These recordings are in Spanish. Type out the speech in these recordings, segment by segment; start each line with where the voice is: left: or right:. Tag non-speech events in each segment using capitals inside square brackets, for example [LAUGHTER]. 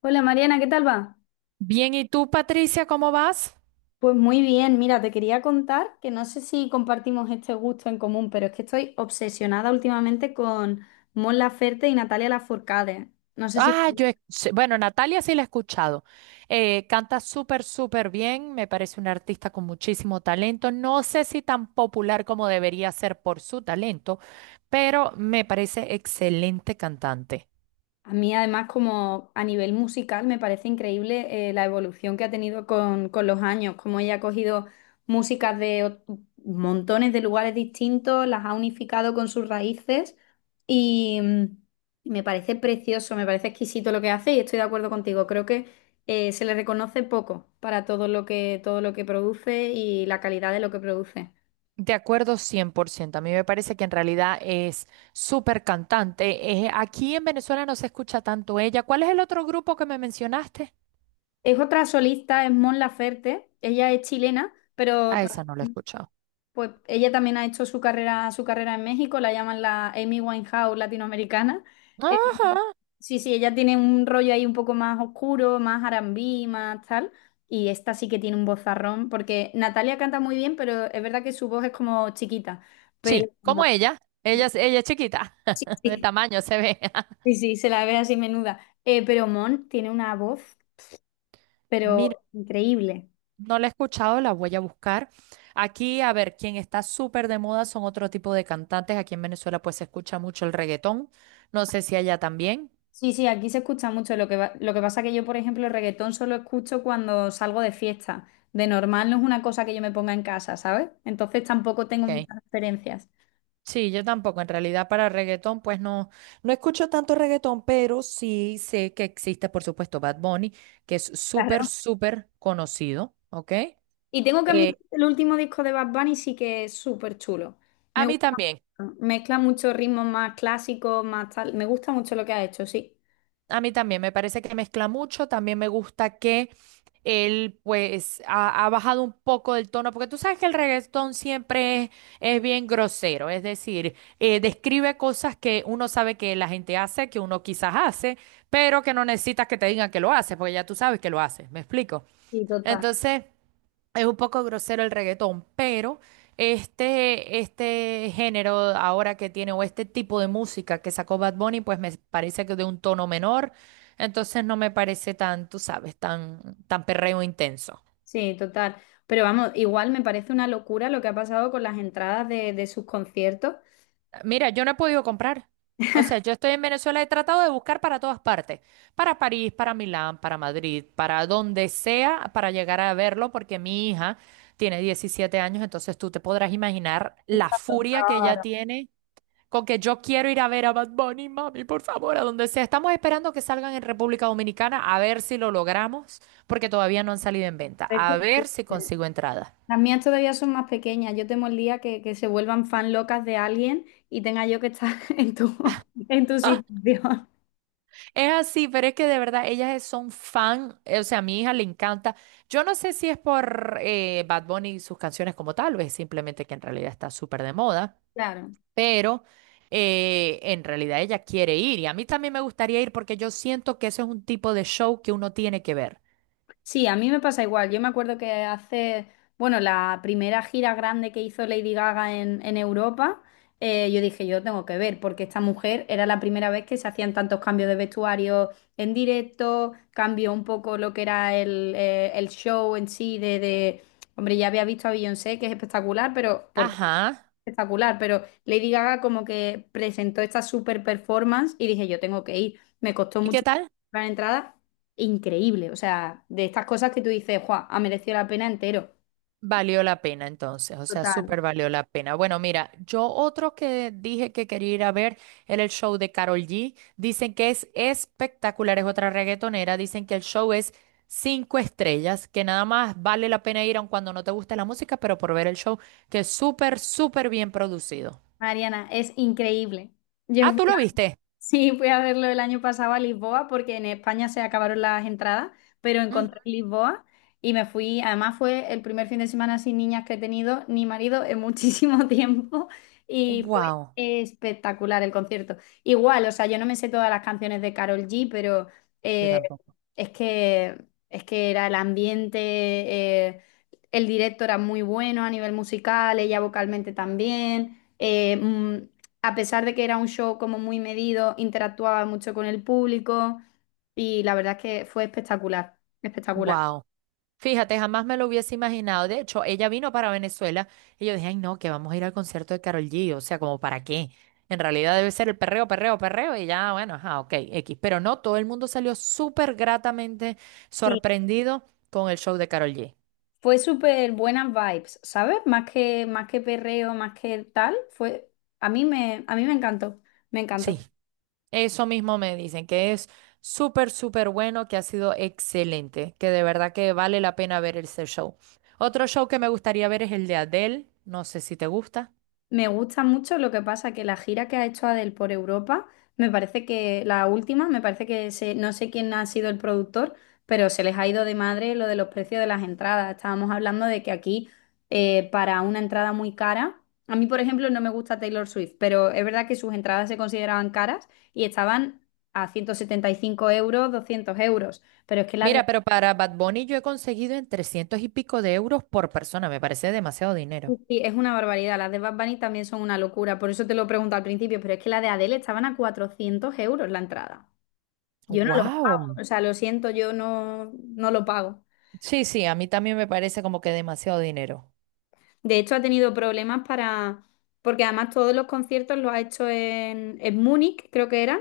left: Hola Mariana, ¿qué tal va?
right: Bien, ¿y tú, Patricia, cómo vas?
left: Pues muy bien, mira, te quería contar que no sé si compartimos este gusto en común, pero es que estoy obsesionada últimamente con Mon Laferte y Natalia Lafourcade. No sé si...
right: Bueno, Natalia sí la he escuchado. Canta súper, súper bien, me parece una artista con muchísimo talento. No sé si tan popular como debería ser por su talento, pero me parece excelente cantante.
left: A mí además como a nivel musical me parece increíble la evolución que ha tenido con los años, como ella ha cogido músicas de montones de lugares distintos, las ha unificado con sus raíces y mm, me parece precioso, me parece exquisito lo que hace y estoy de acuerdo contigo. Creo que se le reconoce poco para todo lo que produce y la calidad de lo que produce.
right: De acuerdo, cien por ciento. A mí me parece que en realidad es súper cantante. Aquí en Venezuela no se escucha tanto ella. ¿Cuál es el otro grupo que me mencionaste?
left: Es otra solista, es Mon Laferte, ella es chilena, pero...
right: A esa no la he escuchado.
left: Pues ella también ha hecho su carrera en México, la llaman la Amy Winehouse latinoamericana. Eh,
right: Ajá.
left: sí, sí, ella tiene un rollo ahí un poco más oscuro, más R&B, más tal. Y esta sí que tiene un vozarrón, porque Natalia canta muy bien, pero es verdad que su voz es como chiquita. Pero
right: Sí, como ella. Ella es chiquita,
left: sí,
right: [LAUGHS] de
left: sí,
right: tamaño se ve.
left: sí,
right: [LAUGHS]
left: sí, se la ve así menuda. Pero Mon tiene una voz,
right: Mira,
left: pero increíble.
right: no la he escuchado, la voy a buscar. Aquí, a ver, quien está súper de moda son otro tipo de cantantes. Aquí en Venezuela pues se escucha mucho el reggaetón. No sé si allá también.
left: Sí, sí, aquí se escucha mucho. Lo que pasa que yo, por ejemplo, el reggaetón solo escucho cuando salgo de fiesta. De normal no es una cosa que yo me ponga en casa, ¿sabes? Entonces tampoco tengo
right: Ok.
left: muchas referencias.
right: Sí, yo tampoco. En realidad para reggaetón pues no escucho tanto reggaetón, pero sí sé que existe, por supuesto, Bad Bunny, que es súper,
left: Claro.
right: súper conocido. Ok.
left: Y tengo que admitir
right: Eh,
left: que el último disco de Bad Bunny sí que es súper chulo. Me
right: a mí
left: gusta
right: también.
left: mucho. Mezcla muchos ritmos más clásicos, más tal. Me gusta mucho lo que ha hecho, sí.
right: A mí también me parece que mezcla mucho, también me gusta que él pues ha bajado un poco del tono, porque tú sabes que el reggaetón siempre es bien grosero, es decir, describe cosas que uno sabe que la gente hace, que uno quizás hace, pero que no necesitas que te digan que lo haces, porque ya tú sabes que lo haces, ¿me explico?
left: Sí, total.
right: Entonces... Es un poco grosero el reggaetón, pero este género ahora que tiene, o este tipo de música que sacó Bad Bunny, pues me parece que de un tono menor, entonces no me parece tú sabes, tan perreo intenso.
left: Sí, total. Pero vamos, igual me parece una locura lo que ha pasado con las entradas de sus conciertos.
right: Mira, yo no he podido comprar. O sea, yo estoy en Venezuela, he tratado de buscar para todas partes, para París, para Milán, para Madrid, para donde sea, para llegar a verlo, porque mi hija tiene 17 años, entonces tú te podrás imaginar la
left: Está
right: furia que ella tiene con que yo quiero ir a ver a Bad Bunny, mami, por favor, a donde sea. Estamos esperando que salgan en República Dominicana a ver si lo logramos, porque todavía no han salido en venta. A ver si
left: claro.
right: consigo entrada.
left: Las mías todavía son más pequeñas. Yo temo el día que se vuelvan fan locas de alguien y tenga yo que estar [LAUGHS] en tu situación.
right: Es así, pero es que de verdad son fan, o sea, a mi hija le encanta. Yo no sé si es por Bad Bunny y sus canciones como tal, o es simplemente que en realidad está súper de moda,
left: Claro.
right: pero en realidad ella quiere ir y a mí también me gustaría ir porque yo siento que eso es un tipo de show que uno tiene que ver.
left: Sí, a mí me pasa igual. Yo me acuerdo que hace, bueno, la primera gira grande que hizo Lady Gaga en Europa, yo dije, yo tengo que ver, porque esta mujer era la primera vez que se hacían tantos cambios de vestuario en directo, cambió un poco lo que era el show en sí Hombre, ya había visto a Beyoncé, que es espectacular, pero por
right: Ajá.
left: espectacular, pero Lady Gaga como que presentó esta super performance y dije, yo tengo que ir. Me costó
right: ¿Y qué
left: mucho
right: tal?
left: la entrada, increíble. O sea, de estas cosas que tú dices, ¡guau! Ha merecido la pena entero.
right: Valió la pena entonces, o sea,
left: Total.
right: súper valió la pena. Bueno, mira, yo otro que dije que quería ir a ver era el show de Karol G. Dicen que es espectacular, es otra reggaetonera. Dicen que el show es 5 estrellas, que nada más vale la pena ir aun cuando no te guste la música, pero por ver el show, que es súper, súper bien producido.
left: Mariana, es increíble. Yo
right: Ah, ¿tú lo viste?
left: Sí, fui a verlo el año pasado a Lisboa porque en España se acabaron las entradas, pero encontré Lisboa y me fui. Además fue el primer fin de semana sin niñas que he tenido ni marido en muchísimo [LAUGHS] tiempo y fue
right: Wow,
left: espectacular el concierto. Igual, o sea, yo no me sé todas las canciones de Carol G, pero
right: yo
left: eh,
right: tampoco.
left: es que era el ambiente, eh, el directo era muy bueno a nivel musical, ella vocalmente también. A pesar de que era un show como muy medido, interactuaba mucho con el público y la verdad es que fue espectacular, espectacular.
right: Wow. Fíjate, jamás me lo hubiese imaginado. De hecho, ella vino para Venezuela y yo dije, ay, no, que vamos a ir al concierto de Karol G. O sea, como para qué. En realidad debe ser el perreo, perreo, perreo y ya, bueno, ajá, ok, X. Pero no, todo el mundo salió súper gratamente
left: Sí,
right: sorprendido con el show de Karol G.
left: fue súper buenas vibes, ¿sabes? Más que perreo, más que tal, fue, a mí me encantó, me
right: Sí,
left: encantó.
right: eso mismo me dicen, que es súper, súper bueno, que ha sido excelente, que de verdad que vale la pena ver ese show. Otro show que me gustaría ver es el de Adele. No sé si te gusta.
left: Me gusta mucho lo que pasa que la gira que ha hecho Adele por Europa, me parece que la última, me parece que se, no sé quién ha sido el productor, pero se les ha ido de madre lo de los precios de las entradas. Estábamos hablando de que aquí para una entrada muy cara, a mí por ejemplo no me gusta Taylor Swift, pero es verdad que sus entradas se consideraban caras y estaban a 175 euros, 200 euros, pero es que la
right: Mira, pero para Bad Bunny yo he conseguido en 300 y pico de euros por persona. Me parece demasiado
left: Sí,
right: dinero.
left: sí, es una barbaridad. Las de Bad Bunny también son una locura. Por eso te lo pregunto al principio, pero es que la de Adele estaban a 400 € la entrada. Yo no lo pago.
right: Wow.
left: O sea, lo siento, yo no, no lo pago.
right: Sí, sí, a mí también me parece como que demasiado dinero.
left: De hecho, ha tenido problemas para, porque además todos los conciertos los ha hecho en Múnich, creo que eran,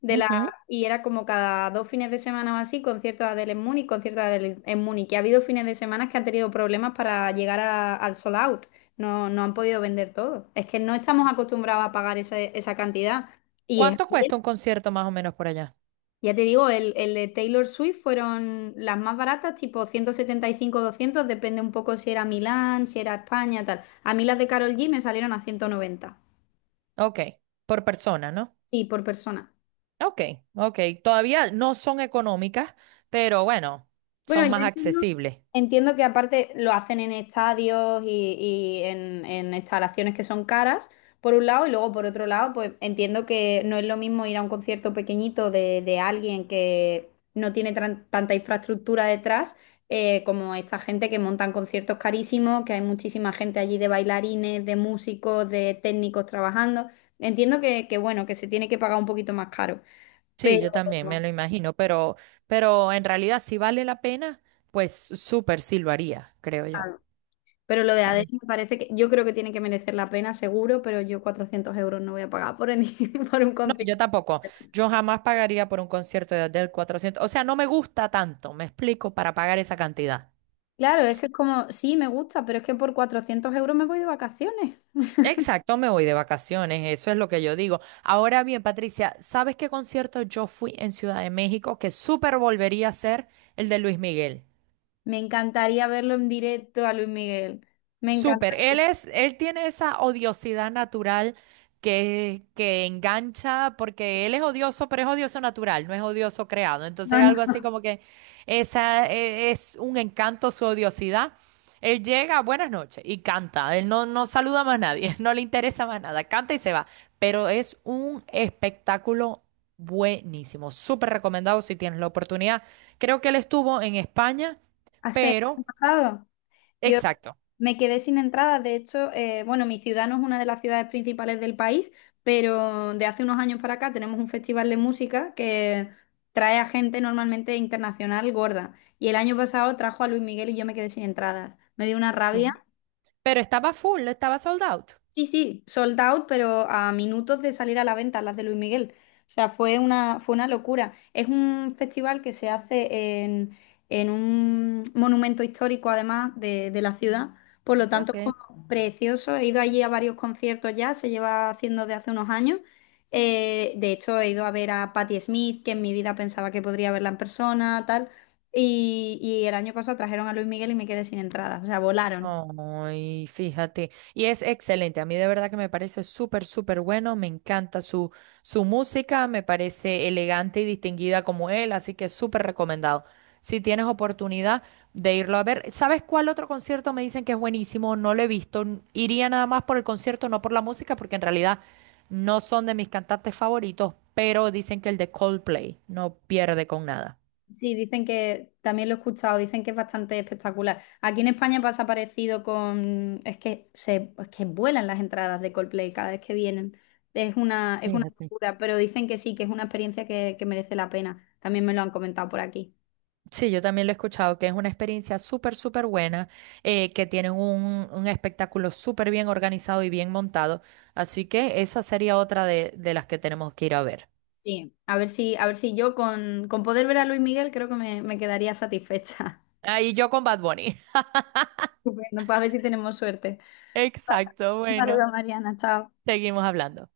left: de la,
right: Ujú.
left: y era como cada dos fines de semana o así, concierto de Adele en Múnich, concierto de Adele en Múnich. Y ha habido fines de semana que han tenido problemas para llegar al sold out. No, no han podido vender todo. Es que no estamos acostumbrados a pagar esa cantidad. Y es.
right: ¿Cuánto cuesta un concierto más o menos por allá?
left: Ya te digo, el de Taylor Swift fueron las más baratas, tipo 175 200 depende un poco si era Milán, si era España, tal. A mí las de Carol G me salieron a 190
right: Ok, por persona, ¿no?
left: sí, por persona.
right: Ok, ok. Todavía no son económicas, pero bueno,
left: Bueno,
right: son
left: yo
right: más
left: entiendo,
right: accesibles.
left: entiendo que aparte lo hacen en estadios en instalaciones que son caras, por un lado, y luego por otro lado, pues entiendo que no es lo mismo ir a un concierto pequeñito de alguien que no tiene tanta infraestructura detrás, como esta gente que montan conciertos carísimos, que hay muchísima gente allí de bailarines, de músicos, de técnicos trabajando. Entiendo que bueno, que se tiene que pagar un poquito más caro,
right: Sí,
left: pero...
right: yo también me lo imagino, pero en realidad si vale la pena, pues súper sí lo haría, creo yo.
left: Pero lo de ADN me parece que yo creo que tiene que merecer la pena, seguro, pero yo 400 € no voy a pagar [LAUGHS] por un
right: No,
left: concierto.
right: yo tampoco. Yo jamás pagaría por un concierto de Adele 400. O sea, no me gusta tanto, me explico, para pagar esa cantidad.
left: Claro, es que es como, sí, me gusta, pero es que por 400 € me voy de vacaciones.
right: Exacto, me voy de vacaciones, eso es lo que yo digo. Ahora bien, Patricia, ¿sabes qué concierto yo fui en Ciudad de México que súper volvería a ser el de Luis Miguel?
left: Me encantaría verlo en directo a Luis Miguel. Me
right: Súper,
left: encantaría.
right: él tiene esa odiosidad natural que engancha, porque él es odioso, pero es odioso natural, no es odioso creado.
left: No,
right: Entonces,
left: no,
right: algo así como que esa es un encanto su odiosidad. Él llega, buenas noches, y canta. Él no, no saluda más a nadie, [LAUGHS] no le interesa más nada, canta y se va. Pero es un espectáculo buenísimo, súper recomendado si tienes la oportunidad. Creo que él estuvo en España,
left: hace, año
right: pero
left: pasado. Yo
right: exacto.
left: me quedé sin entradas de hecho, bueno, mi ciudad no es una de las ciudades principales del país, pero de hace unos años para acá tenemos un festival de música que trae a gente normalmente internacional gorda. Y el año pasado trajo a Luis Miguel y yo me quedé sin entradas. Me dio una rabia.
right: Ok. Pero estaba full, estaba sold out.
left: Sí, sí, sold out, pero a minutos de salir a la venta las de Luis Miguel. O sea, fue una locura. Es un festival que se hace en un monumento histórico, además, de la ciudad. Por lo tanto, es
right: Ok.
left: como precioso. He ido allí a varios conciertos ya, se lleva haciendo de hace unos años. De hecho, he ido a ver a Patti Smith, que en mi vida pensaba que podría verla en persona, tal. Y el año pasado trajeron a Luis Miguel y me quedé sin entradas. O sea, volaron.
right: Ay, fíjate. Y es excelente. A mí de verdad que me parece súper, súper bueno. Me encanta su música. Me parece elegante y distinguida como él. Así que súper recomendado. Si tienes oportunidad de irlo a ver. ¿Sabes cuál otro concierto me dicen que es buenísimo? No lo he visto. N- Iría nada más por el concierto, no por la música, porque en realidad no son de mis cantantes favoritos. Pero dicen que el de Coldplay no pierde con nada.
left: Sí, dicen que, también lo he escuchado, dicen que es bastante espectacular. Aquí en España pasa parecido con, es que se, es que vuelan las entradas de Coldplay cada vez que vienen. Es una
right: Fíjate.
left: locura, pero dicen que sí, que es una experiencia que merece la pena. También me lo han comentado por aquí.
right: Sí, yo también lo he escuchado, que es una experiencia súper, súper buena, que tienen un espectáculo súper bien organizado y bien montado. Así que esa sería otra de las que tenemos que ir a ver.
left: Sí, a ver si, yo con poder ver a Luis Miguel creo que me quedaría satisfecha.
right: Ahí yo con Bad Bunny.
left: [LAUGHS] Estupendo, pues a ver si tenemos suerte.
right: [LAUGHS] Exacto,
left: Un
right: bueno,
left: saludo, Mariana, chao.
right: seguimos hablando.